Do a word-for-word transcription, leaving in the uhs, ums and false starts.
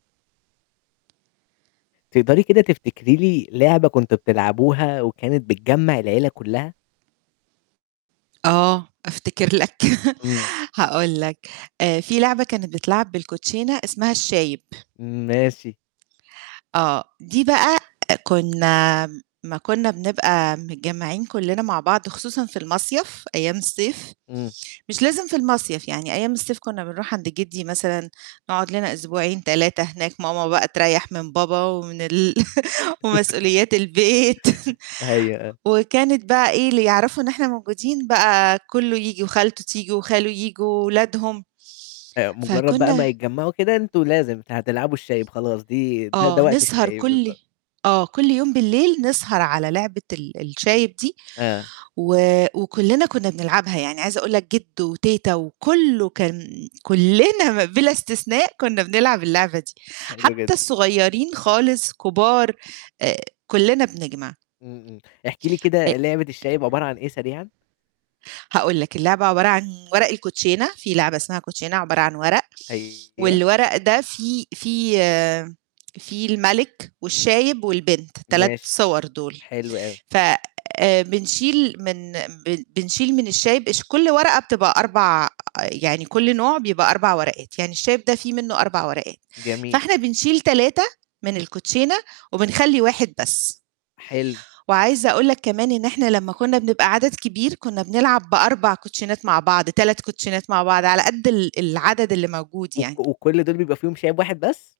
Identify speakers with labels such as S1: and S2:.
S1: تقدري كده تفتكري لي لعبة كنتم بتلعبوها وكانت بتجمّع العيلة كُلّها؟
S2: آه، أفتكر لك.
S1: إمم.
S2: هاقول لك، آآ في لعبة كانت بتتلعب بالكوتشينا اسمها الشايب.
S1: ماشي.
S2: آه. دي بقى كُنّا أمّا كُنّا بنبقى متجمّعين كُلّنا مع بعض خصوصًا في المصيَف أيام الصيف،
S1: إمم.
S2: مش لازم في المصيَف، يعني أيام الصيف كُنّا بنروح عند جِدّي مثلًا نقعُد لنا أسبوعين، تلاتة هناك، ماما بقى تريّح من بابا ومن ال ومسؤوليات البيت
S1: أيوه، آه.
S2: وكانت بقى إيه، اللي يعرفوا إن إحنا موجودين بقى كُلّه ييجي وخالته تيجي وخاله ييجي وولادهم.
S1: آآ مُجرّد بقى ما
S2: فكُنّا
S1: يتجمّعوا كده، أنتم لازم أنتم هتلعبوا الشايب خلاص دي ده ده
S2: آه،
S1: وقت
S2: نسهر
S1: الشايب
S2: كل
S1: بالضبط.
S2: آه، كل يوم بالليل نسهر على لعبة ال الشايب دي
S1: آه.
S2: و وكُلّنا كُنّا بنلعبها، يعني عايزة أقول لك جِدّو وتيتة وكُلّه كان كُلّنا بِلا استثناء كُنّا بنلعب اللعبة دي.
S1: حلو
S2: حتّى
S1: جدًا.
S2: الصغيرين خالص، كبار آآ كُلّنا بنجمع.
S1: إمم، إمم. احكيِ لي
S2: أ
S1: كده لعبة الشايب عبارة عن إيه سريعًا؟
S2: هاقول لك، اللعبة عبارة عن ورق الكوتشينة، في لعبة اسمها كوتشينة عبارة عن ورق
S1: أيوه.
S2: والورق ده فيه فيه فيه المَلِك والشايب والبنت تلات
S1: ماشي.
S2: صور دُول،
S1: حلو أوي.
S2: ف آآ بنشيل من ب بنشيل من الشايب اش كل ورقة بتبقى أربع يعني كل نوع بيبقى أربع ورقات، يعني الشايب ده في منّه أربع ورقات،
S1: جميل.
S2: فإحنا بنشيل تلاتة من الكوتشينة وبنخلّي واحد بس.
S1: حلو.
S2: وعايزة أقول لك كمان إن إحنا لمّا كُنّا بنبقى عدد كبير، كُنّا بنلعب بأربع كوتشينات مع بعض، تلاتة كوتشينات مع بعض على قد ال العدد اللي موجود
S1: و
S2: يعني.
S1: وكل دُول بيبقى فيهم شايب واحد بس؟